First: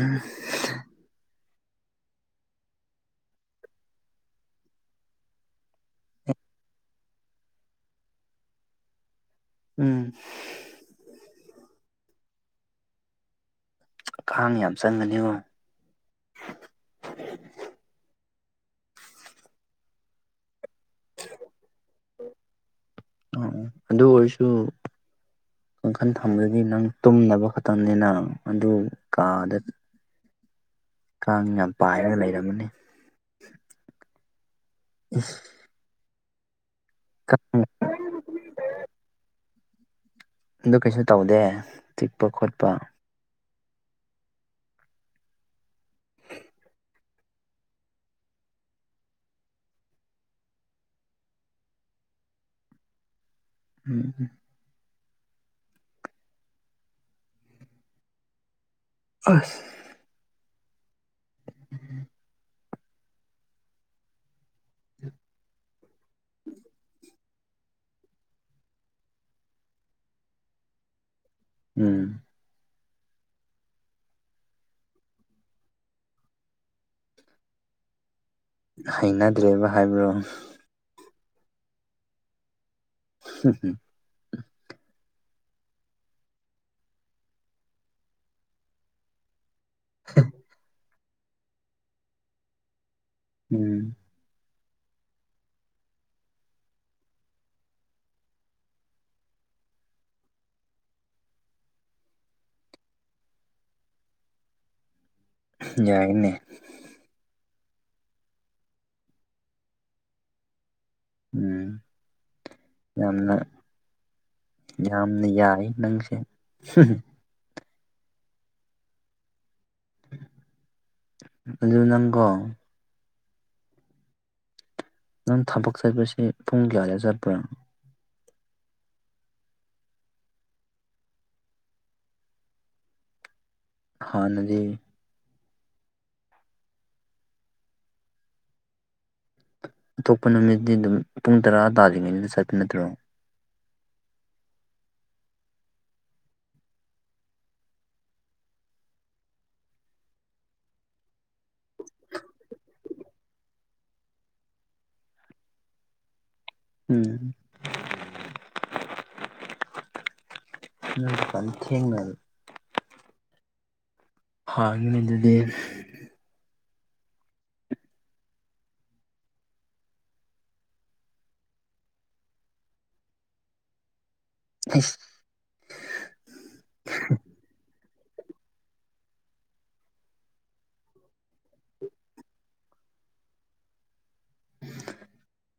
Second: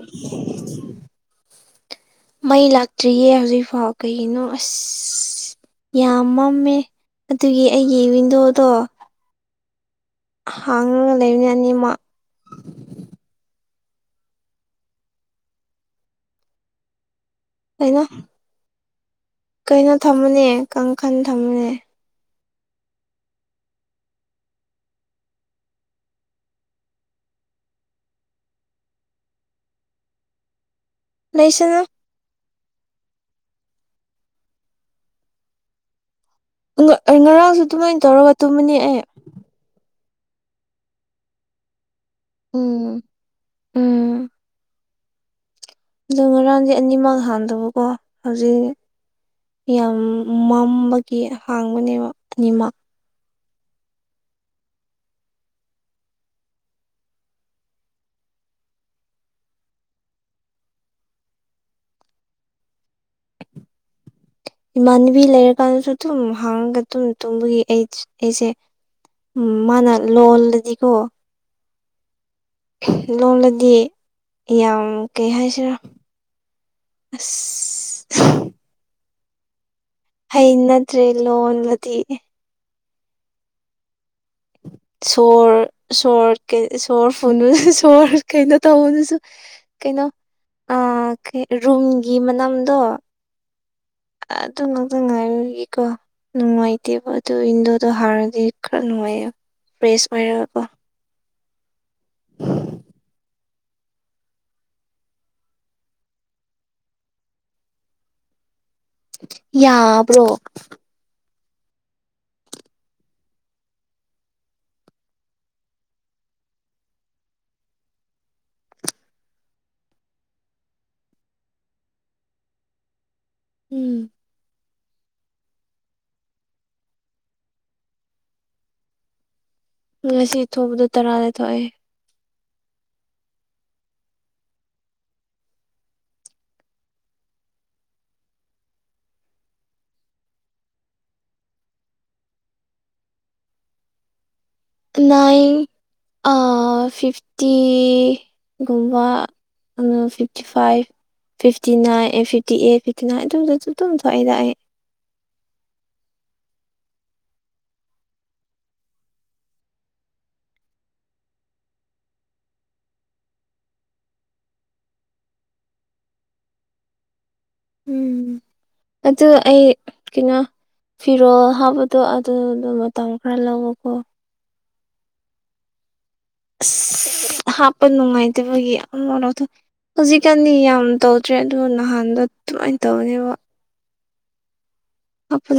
[unintelligible] ꯃꯩ ꯂꯥꯛꯇ꯭ꯔꯤꯌꯦ ꯍꯧꯖꯤꯛꯐꯥꯎ ꯀꯩꯒꯤꯅꯣ ꯑꯁ ꯌꯥꯝ ꯃꯝꯃꯦ ꯑꯗꯨꯒꯤ ꯑꯩꯒꯤ ꯋꯤꯟꯗꯣꯗꯣ ꯎꯝ ꯍꯥꯡꯉꯒ ꯂꯩꯃꯦ ꯑꯅꯤꯃꯛ ꯀꯥꯡ ꯌꯥꯝ ꯆꯪꯒꯅꯤꯉꯣ ꯀꯩꯅꯣ ꯀꯩꯅꯣ ꯊꯝꯃꯅꯦ ꯀꯥꯟꯈꯜ ꯊꯝꯃꯅꯦ ꯑꯗꯨ ꯑꯣꯏꯔꯁꯨ ꯀꯥꯡꯈꯥꯜ ꯊꯥꯝꯂꯗꯤ ꯅꯪ ꯇꯨꯝꯅꯕ ꯈꯛꯇꯪꯅꯤꯅ ꯑꯗꯨ ꯀꯥꯗ ꯀꯥꯡ ꯌꯥꯝ ꯂꯩꯁꯅꯨ ꯄꯥꯏꯔꯒ ꯂꯩꯔꯝꯃꯅꯤ ꯢꯁ ꯉꯔꯥꯡꯁꯨ ꯑꯗꯨꯃꯥꯏꯅ ꯇꯧꯔꯒ ꯇꯨꯝꯃꯅꯤ ꯑꯩ ꯑꯗꯨ ꯀꯩꯁꯨ ꯇꯧꯗꯦ ꯆꯤꯛꯄ ꯈꯣꯠꯄ ꯎꯝ ꯎꯝ ꯑꯗꯣ ꯉꯔꯥꯡꯁꯦ ꯑꯅꯤꯃꯛ ꯍꯥꯟꯗꯕꯀꯣ ꯍꯧꯖꯤꯛ ꯌꯥꯝ ꯃꯝꯕꯒꯤ ꯍꯥꯡꯕꯅꯦꯕ ꯑꯅꯤꯃꯛ ꯎꯝ ꯑꯁ ꯎꯝ [inaudible] ꯏꯃꯥꯟꯅꯕꯤ ꯂꯩꯔꯀꯥꯟꯗꯁꯨ ꯑꯗꯨꯝ ꯍꯥꯡꯉꯒ ꯑꯗꯨꯝ ꯇꯨꯝꯕꯒꯤ ꯑꯩ ꯑꯩꯁꯦ ꯎꯝ ꯃꯥꯅ ꯂꯣꯜꯕꯗꯤꯀꯣ ꯎꯝ ꯂꯣꯂꯗꯤ ꯌꯥꯝ ꯀꯩ ꯍꯥꯏꯁꯤꯔꯥ ꯑ ꯍꯩꯅꯗ꯭ꯔꯦꯕ ꯍꯥꯏꯕꯔꯣ ꯍꯩꯅꯗ꯭ꯔꯦ ꯂꯣꯜꯂꯗꯤ ꯁ ꯐꯦ ꯁꯣꯔ ꯁꯣꯔ ꯀꯩ ꯁꯣꯔ ꯐꯨ ꯁꯣꯔ ꯀꯩꯅꯣ ꯇꯧꯕꯅꯁꯨ ꯀꯩꯅꯣ ꯔꯨꯝꯨꯝꯒꯤ ꯃꯅꯥꯝꯗꯣ ꯎꯝ ꯑꯗꯨ ꯅꯖ ꯉꯥꯏꯒꯤꯀꯣ ꯅꯨꯡꯉꯥꯏꯇꯦꯕ ꯑꯗꯨ ꯏꯋꯟꯗꯣꯗꯣ ꯍꯥꯟꯔꯅꯗꯤ ꯈꯔ ꯅꯨꯡꯉꯥꯏꯌꯦꯕ ꯐ꯭ꯔꯦꯁ ꯑꯣꯏꯔꯦꯕꯀꯣ ꯌꯥꯏꯅꯦ ꯌꯥꯕ꯭ꯔꯣ ꯎꯝ ꯌꯥꯝ ꯌꯥꯝꯅ ꯌꯥꯏ ꯅꯪꯁꯦ ꯑꯗꯣ ꯅꯪꯀꯣ ꯎꯝ ꯅꯪ ꯊꯕꯛ ꯆꯠꯄꯁꯦ ꯄꯨꯡ ꯀꯌꯥꯗ ꯆꯠꯄꯔꯥ ꯉꯁꯤ ꯊꯣꯡꯕꯗꯣ ꯇꯔꯥꯗ ꯊꯣꯛꯣꯛꯑꯦ ꯍꯥꯟꯅꯗꯤ ꯑꯇꯣꯞꯄ ꯅꯨꯃꯤꯠꯇ ꯑꯗꯨꯝ ꯄꯨꯡ ꯇꯔꯥ ꯇꯥ꯭ꯔꯤꯉꯩꯗ ꯆꯠꯄ ꯅꯠꯇ꯭ꯔꯣ ꯅꯥꯏꯟ ꯐꯤꯐꯇꯤꯒꯨꯝꯕ ꯐꯤꯐꯇꯤ ꯐꯥꯏꯚ ꯐꯤꯐꯇꯤ ꯅꯥꯏꯟ ꯑꯦ ꯐꯤꯞꯇꯤ ꯑꯦ ꯐꯤꯞꯇꯤ ꯅꯥꯏꯟ ꯑꯗꯨꯗꯁꯨ ꯑꯗꯨꯝ ꯊꯣꯛꯑꯏꯗ ꯑꯩ ꯎꯝ [unintelligible] ꯎ ꯊꯦꯡꯅ ꯍꯥꯎꯅꯤ ꯑꯗꯨꯗꯤ ꯎꯝ ꯑꯗꯨ ꯑꯩ ꯀꯩꯅꯣ ꯐꯤꯔꯣꯜ ꯍꯥꯞꯄꯗꯣ ꯑꯗꯨꯗꯣ ꯃꯇꯝ ꯈꯔ ꯂꯧꯋꯀꯣ ꯑ ꯑ ꯍꯥꯞꯄ ꯅꯨꯡꯉꯥꯏꯇꯕꯒꯤꯅꯣꯗ ꯍꯧꯖꯤꯛꯀꯥꯟꯗꯤ ꯌꯥꯝ ꯇꯧꯗ꯭ꯔꯦ ꯑꯗꯨ ꯅꯍꯥꯟꯗ ꯑꯗꯨꯃꯥꯏꯅ ꯇꯧꯕꯅꯦꯕꯣ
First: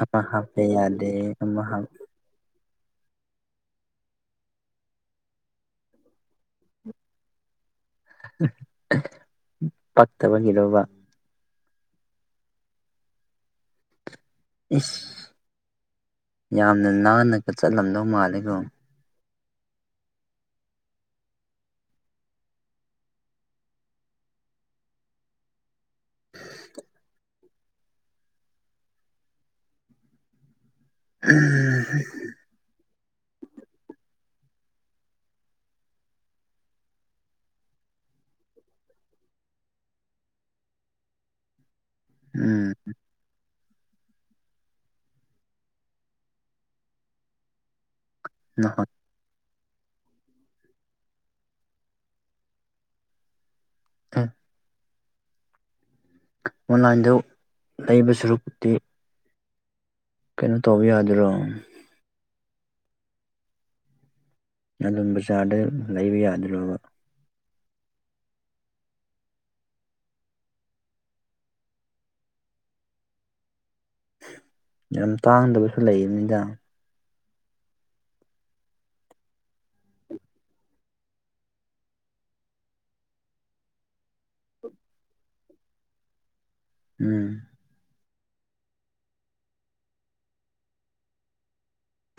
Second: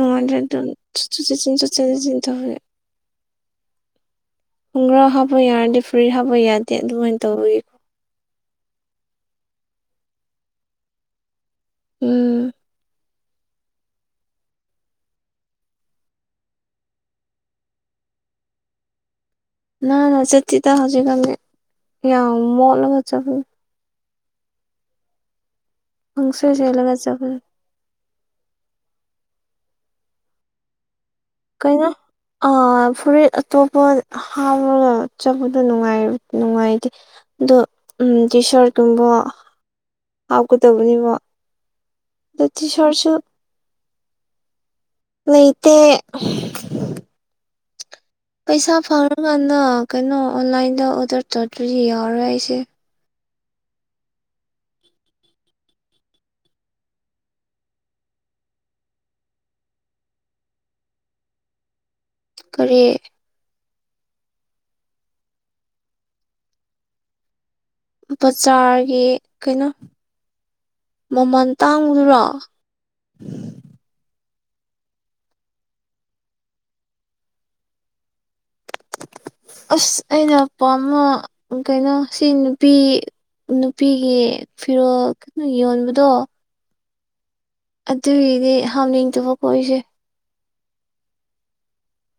ꯑꯃ ꯑꯉ ꯍꯥꯞꯄ ꯑꯗꯨ ꯆ ꯆ ꯌꯥꯗꯦ ꯑꯃ ꯍꯥꯞ ꯆꯊ ꯈꯨꯡꯒ꯭ꯔꯥ ꯍꯥꯞꯄ ꯌꯥꯔꯗꯤ ꯐꯨꯔꯤꯠ ꯍꯥꯞꯄ ꯌꯥꯗꯦ ꯑꯗꯨꯃꯥꯏꯅ ꯇꯧꯕꯒꯤ [unintelligible] ꯄꯛꯇꯕꯒꯤꯗꯧꯕ ꯎꯝ ꯏꯁ ꯌꯥꯝꯅ ꯅꯥꯟꯅꯒ ꯆꯠꯂꯝꯗꯧ ꯃꯥꯜꯂꯦꯒꯣ ꯅ ꯆꯦꯇꯤꯗ ꯍꯧꯖꯤꯛꯒꯅꯤ ꯌꯥ ꯃꯣꯂꯒ ꯆ ꯐ ꯍꯪꯁꯔ ꯆꯂꯒꯖꯕ ꯀꯩꯅꯣ ꯑ ꯐꯨꯔꯤꯠ ꯑꯇꯣꯞꯄ ꯍꯥꯎꯔꯒ ꯎ ꯆꯠꯕꯗꯣ ꯅꯨꯡꯉꯥꯏ ꯅꯨꯡꯉꯥꯏꯇꯦ ꯑꯗꯣ ꯎ ꯇꯤ ꯁꯥꯔꯠꯀꯨꯝꯕ ꯍꯥꯞꯀꯗꯕꯅꯦꯕ [unintelligible] ꯇꯤ ꯎꯝ ꯁꯔꯠꯁꯨ ꯂꯩꯩꯇꯦ [unintelligible] ꯄꯩꯁꯥ ꯅꯍꯥꯟ ꯐꯪꯔꯀꯥꯟꯗ ꯀꯩꯅꯣ ꯑꯣꯟꯂꯥꯏꯟꯗ ꯑꯣꯗꯔ ꯇꯧꯗ꯭ꯔꯗꯤ ꯌꯥꯎꯔꯦ ꯑꯩꯁꯦ ꯑ [unintelligible] [inaudible] ꯑꯣꯟꯂꯥꯏꯟꯗ ꯂꯩꯕ ꯁꯔꯨꯄꯛꯇꯤ ꯀꯩꯅꯣ ꯇꯧꯕ ꯌꯥꯗꯣꯏꯔꯣ ꯀꯔꯤ ꯑꯗꯨꯝ ꯕꯖꯥꯔꯗ ꯂꯩꯕ ꯌꯥꯗꯣꯏ꯭ꯔꯕ ꯕꯖꯥꯔꯒꯤ ꯀꯩꯅꯣ ꯃꯃꯜ ꯇꯥꯡꯕꯗꯨꯔꯣ ꯌꯥꯝ ꯇꯥꯡꯗꯕꯁꯨ ꯂꯩꯕꯅꯤꯗ ꯑꯁ ꯑꯩꯅ ꯄꯥꯝꯕ ꯀꯩꯅꯣ ꯁꯤ ꯅꯨꯄꯤ ꯅꯨꯄꯤꯒꯤ ꯐꯤꯔꯣꯜ ꯀꯩꯅꯣ ꯌꯣꯟꯕꯗꯣ ꯎꯝ ꯑꯗꯨꯒꯤꯗꯤ ꯍꯥꯝꯅꯤꯡꯗꯕꯀꯣ ꯑꯩꯁꯦ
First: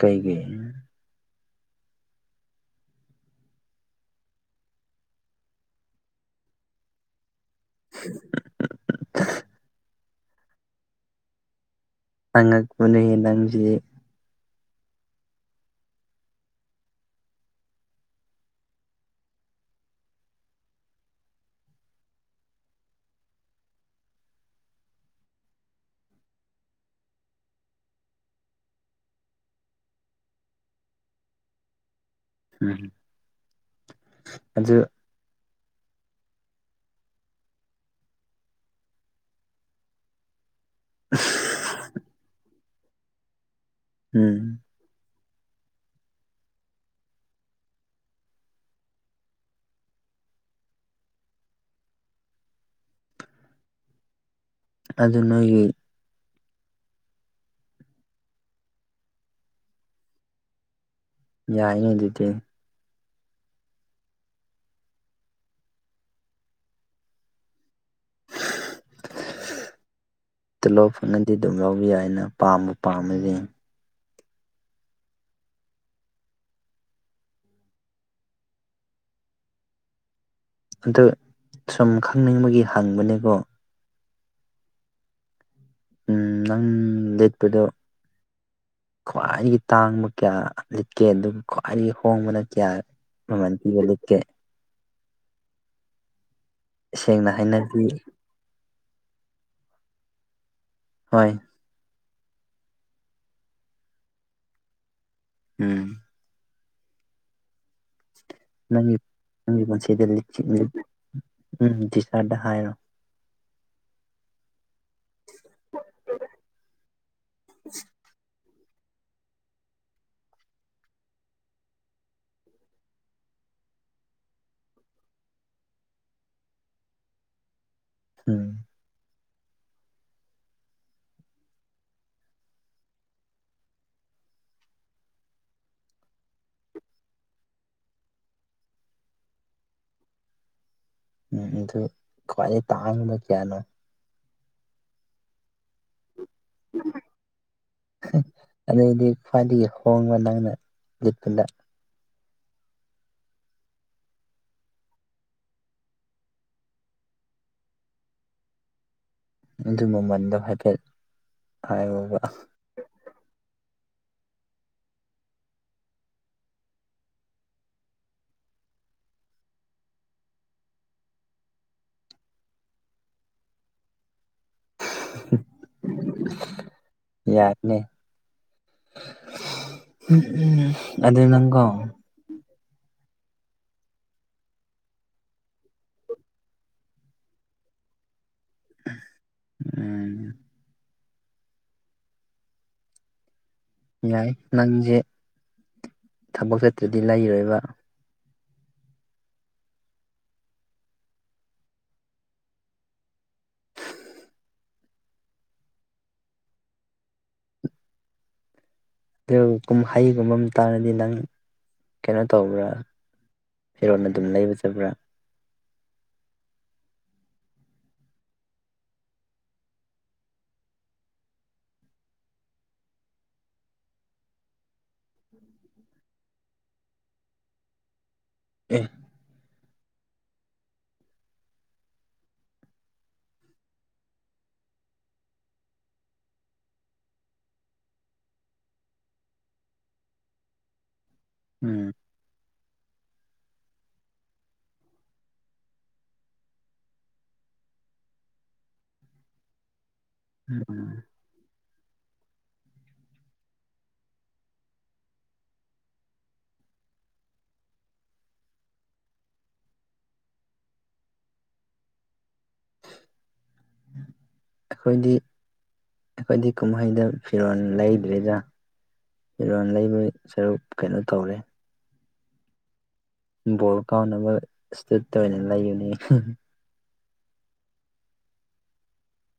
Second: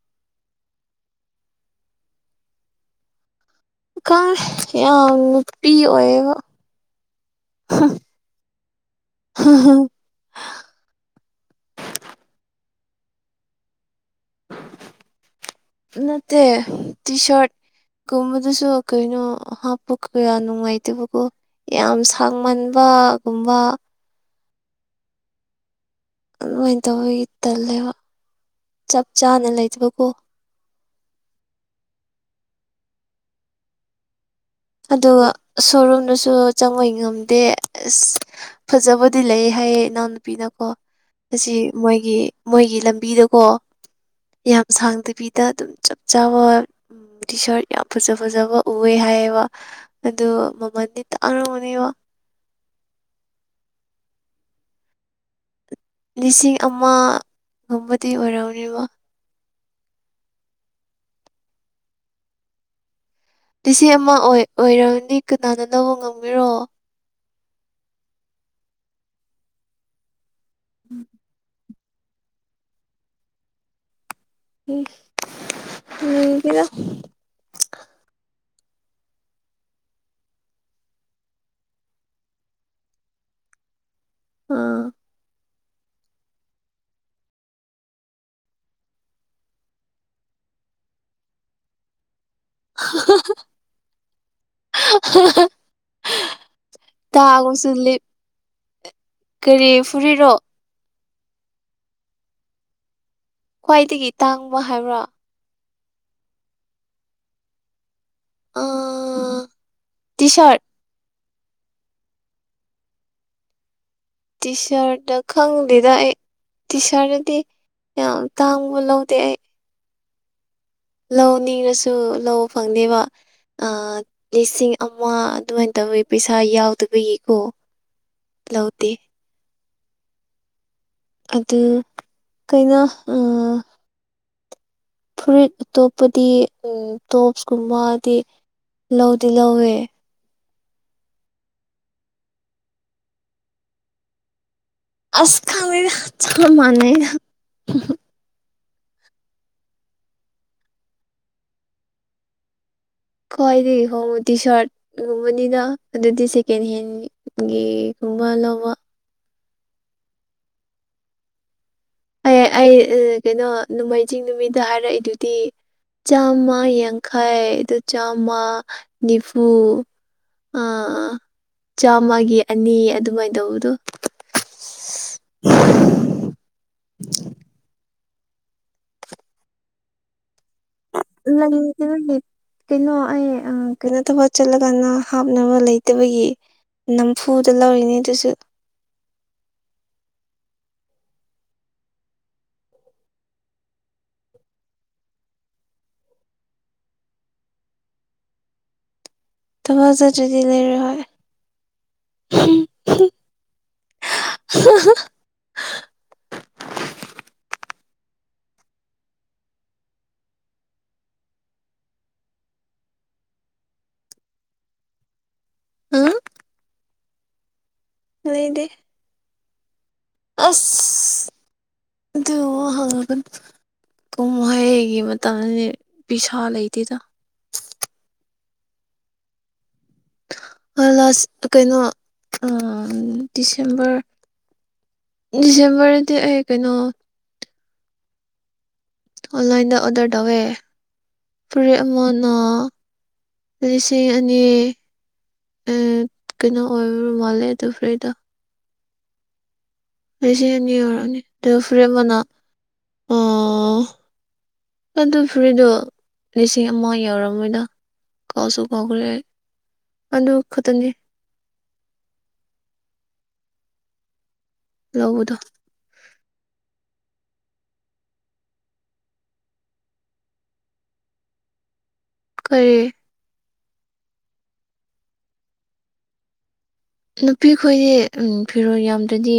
ꯀꯩꯒꯤ ꯈꯪꯗꯦ ꯌꯥꯝ ꯅꯨꯄꯤ ꯑꯣꯏꯌꯦꯕ ꯍꯝ [unintelligible] ꯑꯉꯛ ꯄꯅꯤꯍꯦ ꯅꯪꯁꯤ [inaudible] ꯅꯠꯇꯦ ꯇꯤ ꯁꯔꯠ ꯀꯨꯝꯕꯗꯨꯁꯨ ꯀꯩꯅꯣ ꯍꯥꯞꯄ ꯀꯌꯥ ꯅꯨꯡꯉꯥꯏꯇꯕꯀꯣ ꯌꯥꯝ ꯁꯥꯡꯃꯟꯕ ꯒꯨꯝꯕ ꯑꯗꯨꯃꯥꯏꯅ ꯇꯧꯕꯒꯤ ꯇꯜꯂꯦꯕ ꯆꯞ ꯆꯥꯅ ꯂꯩꯇꯕꯀꯣ ꯎꯝ ꯑꯗꯨ ꯑꯗꯨꯒ ꯁꯣꯔꯨꯝꯗꯨꯁꯨ ꯆꯪꯕꯩ ꯉꯝꯗꯦ ꯑꯁ ꯐꯖꯕꯗꯤ ꯂꯩꯌꯦ ꯍꯥꯏꯌꯦ ꯏꯅꯥꯎꯅꯨꯄꯤꯅꯀꯣ ꯑꯁꯤ ꯃꯣꯏꯒꯤ ꯃꯣꯏꯒꯤ ꯂꯝꯕꯤꯗꯀꯣ ꯎꯝ ꯌꯥꯝ ꯁꯥꯡꯗꯕꯤꯗ ꯑꯗꯨꯝ ꯆꯞ ꯆꯥꯕ ꯇꯤ ꯁꯔꯠ ꯌꯥꯝ ꯐꯖ ꯐꯖꯕ ꯎꯑꯦ ꯍꯥꯏꯌꯦꯕ ꯑꯗꯨ ꯃꯃꯜꯗꯤ ꯇꯥꯡꯔꯝꯒꯅꯤꯕꫭ ꯑꯗꯨ ꯅꯣꯏꯒꯤ ꯂꯤꯁꯤꯡ ꯑꯃꯒꯨꯝꯕꯗꯤ ꯑꯣꯏꯔꯝꯅꯦꯕ ꯌꯥꯏꯅꯦ ꯑꯗꯨꯗꯤ ꯂꯤꯁꯤꯡ ꯑꯃ ꯑꯣꯏ ꯑꯣꯏꯔꯝꯅꯤ ꯀꯅꯥꯅꯅꫭ ꯉꯝꯕꯤꯔꯣ ꯇꯨꯂꫭꯞ ꯐꯪꯉꯗꯤ ꯑꯗꯨꯝ ꯂꯧꯕ ꯌꯥꯏꯅ ꯄꯥꯝꯕꯨ ꯄꯥꯝꯃꯗꯤ ꯎꯝ ꯌꯦꯡꯗꯦꯗ ꯑꯗꯨ ꯁꯨꯝ ꯈꯪꯅꯤꯡꯕꯒꯤ ꯍꯪꯕꯅꯤꯀꯣ ꯎꯝ ꯎꯝ ꯅꯪ ꯂꯤꯠꯄꯗꯨ ꯈ꯭ꯋꯥꯏꯗꯒꯤ ꯇꯥꯡꯕ ꯀꯌꯥ ꯂꯤꯠꯀꯦ ꯑꯗꯨꯒ ꯈ꯭ꯋꯥꯏꯗꯒꯤ ꯍꯣꯡꯕꯅ ꯀꯌꯥ ꯃꯃꯟꯄꯤꯔ ꯂꯤꯠꯀꯦ ꯁꯦꯡꯅ ꯇꯥꯒꯨꯝꯁꯨ ꯍꯥꯏꯅꯕꯤ ꯂꯤꯞ ꯀꯔꯤ ꯐꯨꯔꯤꯠꯔꫭ ꯍꯣꯏ ꯈ꯭ꯋꯥꯏꯗꯒꯤ ꯇꯥꯡꯕ ꯍꯥꯏꯕ꯭ꯔꯣ ꯎꯝ ꯅꯪꯒꯤ ꯅꯪꯒꯤ ꯄꯨꯟꯁꯤꯗ ꯇꯤ ꯂꯤꯠꯈꯤ ꯁꯥꯔꯠ ꯂꯤꯠ ꯎꯝ ꯇꯤꯁꯔꯠꯇ ꯍꯥꯏꯔꯣ ꯇꯤ ꯁꯔꯠꯇ ꯈꯪꯗꯦꯗ ꯑꯩ ꯇꯤ ꯁꯔꯠꯇꯗꯤ ꯌꯥꯝ ꯇꯥꯡꯕ ꯂꯧꯗꯦ ꯑꯩ ꯂꯧ ꯅꯤꯡꯔꯁꯨ ꯂꯧ ꯐꯪꯗꯦꯕ ꯑꯥ ꯂꯤꯁꯤꯡ ꯑꯃ ꯑꯗꯨꯃꯥꯏ ꯇꯧꯋꯤ ꯄꯩꯁꯥ ꯌꯥꯎꯗꯕꯒꯤꯀꯣ ꯎꯝ ꯂꯧꯗꯦ ꯑꯗꯨ ꯀꯩꯅꯣ ꯎꯝ ꯐꯨꯔꯤꯠ ꯑꯇꯣꯞꯄꯗꯤ ꯎꯝ ꯇꯣꯞꯁꯀꯨꯝꯕꯗꯤ ꯂꯧꯗꯤ ꯂꯧꯋꯦ ꯎꯝ ꯑꯗꯨ ꯈꯋꯥꯏꯗꯩ ꯇꯥꯡꯕ ꯀꯌꯥꯅꯣ ꯑꯁ ꯈꯪꯗꯦꯗ ꯆꯞ ꯃꯥꯟꯅꯩꯗ ꯑꯗꯩꯗꯤ ꯈ꯭ꯋꯥꯏꯗꯒꯤ ꯍꯣꯡꯕ ꯅꯪꯅ ꯂꯤꯠꯄꯗ ꯈꯋꯥꯏꯗꯒꯤ ꯍꯣꯡꯕꯗꯤ ꯇꯤ ꯁꯔꯠꯒꯨꯝꯕꯅꯤꯅ ꯑꯗꯨꯗꯤ ꯁꯦꯀꯦꯟ ꯍꯦꯟꯒꯤ ꯒꯤ ꯒꯨꯝ ꯂꯧꯕ ꯑꯗꯨ ꯃꯃꯟꯗꯣ ꯍꯥꯏꯐꯦꯠ ꯍꯥꯏꯌꯣꯕ ꯑꯩ ꯑꯩ ꯑ ꯀꯩꯅꯣ ꯅꯣꯡꯃꯥꯏꯖꯤꯡ ꯅꯨꯃꯤꯠꯗ ꯍꯥꯏꯔꯛꯏꯗꯨꯗꯤ ꯆꯥꯝꯃ ꯌꯥꯡꯈꯩ ꯑꯗꯨ ꯆꯥꯝꯃ ꯅꯤꯐꯨ ꯑ ꯑ ꯆꯥꯝꯃꯒꯤ ꯑꯅꯤ ꯑꯗꯨꯃꯥꯏꯅ ꯇꯧꯕꯗꯣ ꯌꯥꯏꯅꯦ [inaudible] ꯂꯪ ꯅꯪꯀꯣ ꯄꯤꯔꯝꯃꯦ ꯀꯩꯅꯣ ꯑꯩ ꯑ ꯀꯩꯅꯣ ꯇꯧꯕ ꯆꯠꯂꯒꯅ ꯍꯥꯞꯅꯕ ꯂꯩꯇꯕꯒꯤ ꯅꯝꯐꯨꯗ ꯂꯧꯔꯤꯅꯦ ꯑꯗꯨꯁꯨ ꯎꯝ ꯌꯥꯏ ꯅꯪꯁꯦ ꯊꯕꯛ ꯆꯠꯇ꯭ꯔꯗꯤ ꯂꯩꯔꯣꯏꯕ ꯊꯕꯛ ꯆꯠꯇ꯭ꯔꯗꯤ ꯂꯩꯔꯣꯏ [inaudible] ꯀꯩꯒꯨꯝ ꯀꯨꯝꯍꯩ ꯍꯨꯝꯕ ꯑꯃ ꯇꯥꯔꯗꯤ ꯅꯪ ꯀꯩꯅꯣ ꯇꯧꯕ꯭ꯔꯥ ꯐꯤꯔꯣꯟ ꯑꯗꯨꯝ ꯂꯩꯕ ꯆꯠꯄ꯭ꯔꯥ ꯍꯝ ꯂꯩꯗꯦ ꯑꯁ ꯑꯗꯨꯝꯕ ꯍꯪꯉꯛ ꯀꯅꯨ ꯀꯨꯝꯍꯩꯒꯤ ꯃꯇꯝꯗꯤ ꯄꯤꯁꯥ ꯂꯩꯇꯦꯗ ꯑꯦ ꯑ ꯂꯥꯁ ꯀꯩꯅꯣ ꯑ ꯗꯤꯁꯦꯝꯕꯔ ꯗꯤꯁꯦꯝꯕꯔꯗꯗꯤ ꯑꯩ ꯀꯩꯅꯣ ꯑꯣꯟꯂꯥꯏꯟꯗ ꯑꯣꯗꯔ ꯇꯧꯋꯦ ꯐꯨꯔꯤꯠ ꯎꯝ ꯑꯃꯅ ꯂꯤꯁꯤꯡ ꯑꯅꯤ ꯑ ꯀꯩꯅꯣ ꯑꯣꯏꯔ ꯃꯥꯜꯂꯦ ꯑꯗꯨ ꯐꯨꯔꯤꯠꯇꯣ ꯂꯤꯁꯤꯡ ꯑꯅꯤ ꯎꯝ ꯑꯣꯢꯔꯝꯅꯤ ꯑꯗꯨꯒ ꯐꯨꯔꯤꯠ ꯑꯃꯅ ꯑ ꯑꯗꯨ ꯐꯨꯔꯤꯠꯗꯣ ꯂꯤꯁꯤꯡ ꯑꯃ ꯌꯧꯔꯝꯃꯣꯏꯗ ꯀꯥꯎꯁꯨ ꯀꯥꯎꯈ꯭ꯔꯦ ꯑꯗꯨ ꯈꯇꯅꯤ ꯑꯩꯈꯣꯏꯗꯤ ꯂꯧꯕꯗꯣ ꯑꯩꯈꯣꯏꯗꯤ ꯀꯨꯝꯍꯩꯗ ꯐꯤꯔꯣꯜ ꯂꯩꯗ꯭ꯔꯤꯗꯥ ꯐꯤꯔꯣꯟ ꯂꯩꯕꯩ ꯁꯔꯨꯛ ꯀꯩꯅꯣ ꯇꯧꯔꯦ ꯀꯔꯤ ꯕꯣꯜ ꯀꯥꯎꯅꯕ ꯁ꯭ꯇꯨꯠꯇꯣ ꯑꯣꯏꯅ ꯂꯩꯌꯨꯅꯦ ꯅꯨꯄꯤ ꯈꯣꯏꯗꯤ ꯐꯤꯔꯣꯜ ꯌꯥꯝꯗ꯭ꯔꯗꯤ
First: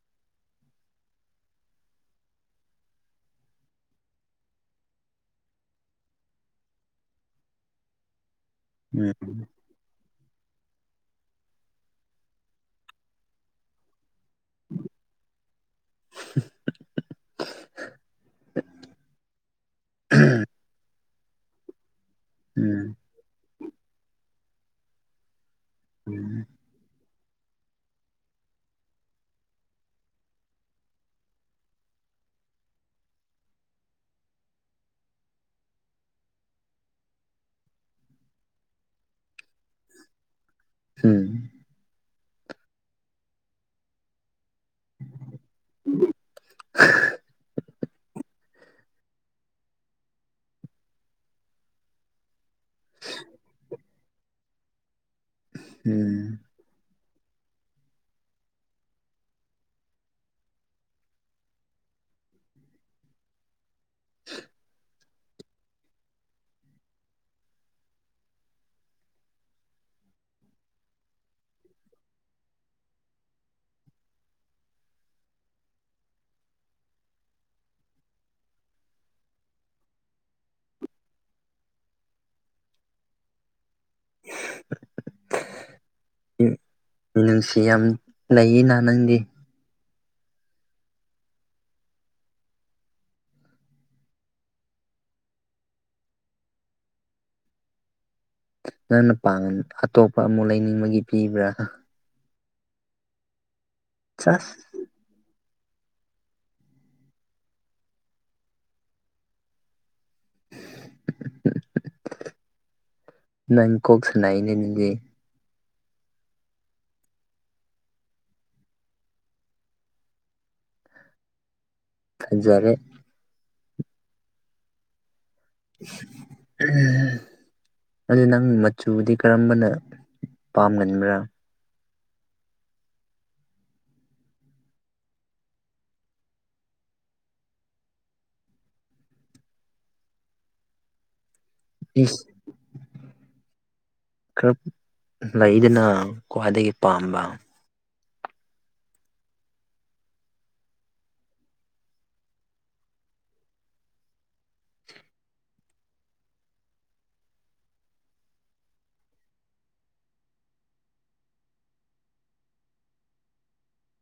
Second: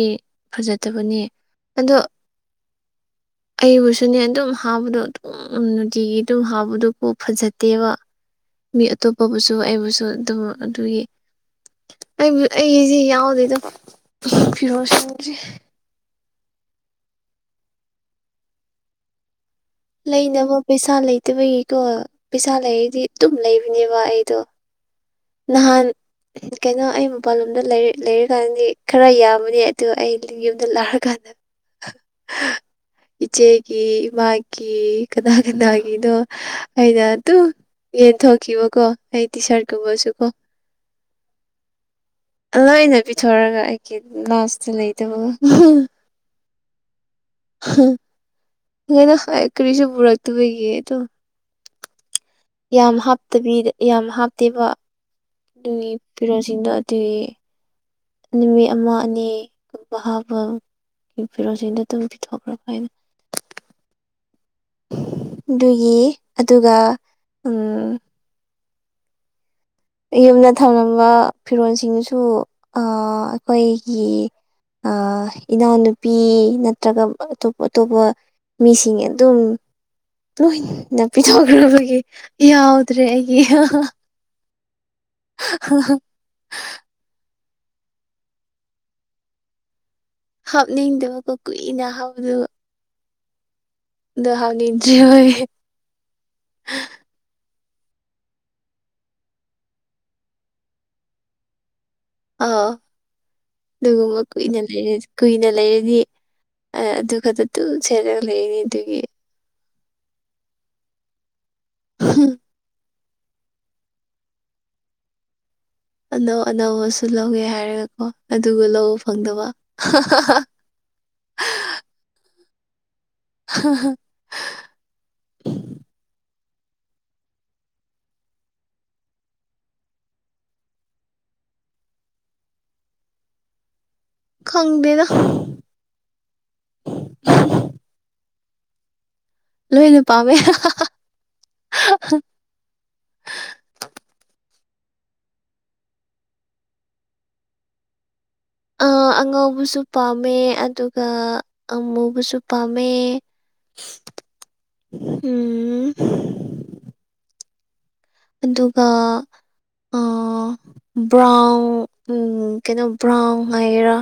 ꯐꯖꯗꯕꯅꯤ ꯑꯗꯣ ꯑꯩꯕꯨꯁꯨꯅꯦ ꯑꯗꯨꯝ ꯍꯥꯕꯗꯣ ꯑꯗꯨ ꯎꯝ ꯅꯨꯡꯇꯤꯒꯤꯗꯨꯝ ꯍꯥꯎꯕꯗꯨꯕꯨ ꯐꯖꯇꯦꯕ ꯃꯤ ꯎꯝ ꯑꯇꯣꯞꯄꯕꯨꯁꯨ ꯑꯩꯕꯨꯁꯨ ꯑꯗꯨꯝ ꯑꯗꯨꯒꯤ ꯑꯩꯕꯨ ꯑꯩꯒꯤꯁꯤ ꯌꯥꯎꯗꯦꯗ ꯐꯤꯔꯣꯜ ꯁꯨꯗ꯭ꯔꯦ [inaudible] ꯂꯩꯅꯕ ꯄꯩꯁꯥ ꯂꯩꯇꯕꯒꯤꯀꯣ ꯄꯩꯁꯥ ꯎꯝ ꯂꯩꯔꯗꯤ ꯑꯗꯨꯝ ꯂꯩꯕꯅꯦꯕ ꯑꯩꯗꯣ ꯅꯍꯥꯟ ꯎꯝ ꯀꯩꯅꯣ ꯑꯩ ꯃꯄꯥꯟ ꯂꯣꯝꯗ ꯂꯩꯔꯤ ꯂꯩꯔꯤ ꯀꯥꯟꯗꯗꯤ ꯈꯔ ꯌꯥꯝꯕꯅꯤ ꯑꯗꯨ ꯑꯩ ꯌꯨꯝꯗ ꯂꯥꯔꯀꯥꯟꯗ [inaudible] ꯏꯆꯦꯒꯤ ꯏꯃꯥꯒꯤ ꯀꯅꯥ ꯀꯅꯥꯒꯤꯅꯣ ꯑꯩꯅ ꯑꯗꯨ ꯌꯦꯟꯊꯣꯛꯈꯤꯕꯀꯣ ꯑꯩ ꯇꯤ ꯁꯥꯔꯠ ꯀꯨꯝꯕꯁꯨ ꯀꯣ ꯍꯝ ꯂꯣꯏꯅ ꯄꯤꯊꯣꯔꯒ ꯑꯩꯒꯤ ꯂꯥꯁꯇ ꯂꯩꯇꯕꯒ [inaudible] ꯅ ꯀꯔꯤꯁꯨ ꯄꯨꯔꯛꯇꯕꯒꯤ ꯑꯗꯣ ꯌꯥꯝ ꯍꯥꯞꯇꯕꯤꯗ ꯌꯥꯝ ꯍꯥꯞꯇꯦꯕ ꯑꯗꯨꯒꯤ ꯐꯦꯔꯣꯜꯁꯤꯡꯗꯣ ꯑꯗꯨꯒꯤ ꯅꯨꯃꯤꯠ ꯑꯃ ꯑꯅꯤꯒꯨꯝꯕ ꯍꯥꯥꯕꯒꯤ ꯐꯤꯔꯣꯜꯁꯤꯡꯗꯣ ꯑꯗꯨꯝ ꯄꯤꯊꯣꯛꯈ꯭ꯔ ꯍꯥꯏꯅ ꯍ ꯑꯗꯨꯒꯤ ꯑꯗꯨꯒ ꯎ ꯌꯨꯝꯗ ꯊꯝꯂꯝꯕ ꯐꯤꯔꯣꯜꯁꯤꯡꯁꯨ ꯑꯩꯈꯣꯏꯒꯤ ꯑ ꯏꯅꯥꯎꯅꯨꯄꯤ ꯅꯠꯇ꯭ꯔꯒ ꯑꯇꯣꯞ ꯑꯇꯣꯞꯄ ꯃꯤꯁꯤꯡ ꯑꯦ ꯑꯗꯨꯝ ꯂꯣꯏꯅ ꯄꯤꯊꯣꯛꯈ꯭ꯔꯕꯒꯤ ꯌꯥꯎꯗ꯭ꯔꯦ ꯑꯩꯒꯤ ꯎꯝ [unintelligible] [inaudible] ꯅꯅꯨꯡꯁꯤ ꯌꯥꯝ ꯂꯩꯌꯦ ꯂꯅꯥꯪꯗꯤꯦ ꯍꯥꯞꯅꯤꯡꯗꯕꯀꯣ ꯀꯨꯏꯅ ꯍꯥꯎꯗꯕ ꯗꯍꯥꯎ ꯂꯤꯗ꯭ꯔꯤ ꯑꯣꯏ ꯅꯪꯅ ꯄꯥꯡ ꯑꯇꯣꯞꯄ ꯑꯃꯨꯛ ꯂꯩꯅꯤꯡꯕꯒꯤ ꯄꯤꯕ꯭ꯔꯥ ꯑꯧ ꯑꯗꯨꯒꯨꯝꯕ ꯆꯁ ꯀꯨꯏꯅ ꯂꯩꯔꯦꯗ [unintelligible] ꯀꯨꯏꯅ ꯂꯩꯔꯅꯤ ꯑꯗꯨ ꯈꯛꯇ ꯇꯨ ꯁꯦꯠꯂꯒ ꯂꯩꯔꯅꯤ ꯑꯗꯨꯒꯤ ꯎꯝ ꯅꯪ ꯀꯣꯒꯁꯅꯅꯦ ꯅꯗꯤ ꯑꯅꯧ ꯑꯅꯧꯕꯁꯨ ꯂꯧꯋꯦ ꯍꯥꯏꯔꯒꯀꯣ ꯑꯗꯨꯒ ꯂꯧꯕ ꯐꯪꯗꯕ [unintelligible] ꯍꯖꯔꯦ ꯍ ꯍ [unintelligible] ꯀ ꯑꯗꯨꯗ ꯅꯪ ꯃꯆꯨꯗꯤ ꯀꯔꯝꯕꯅ ꯄꯥꯝꯒꯟꯕ꯭ꯔꯥ ꯈꯪꯗꯅ ꯂꯣꯏꯅ ꯄꯥꯝꯃꯦꯔ ꯏꯁ [unintelligible] ꯈꯔ ꯂꯩꯗꯅ ꯈ꯭ꯋꯥꯏꯗꯒꯤ ꯄꯥꯝꯕ ꯑ ꯑꯉꯧꯕꯁꯨ ꯄꯥꯝꯃꯦ ꯑꯗꯨꯒ ꯑꯃꯨꯕꯁꯨ ꯄꯥꯝꯃꯦ [inaudible] ꯎꯝ ꯑꯗꯨꯒ ꯕ꯭ꯔꯥꯎꯟ ꯀꯩꯅꯣ ꯕ꯭ꯔꯥꯎꯟ ꯍꯥꯏꯔꯥ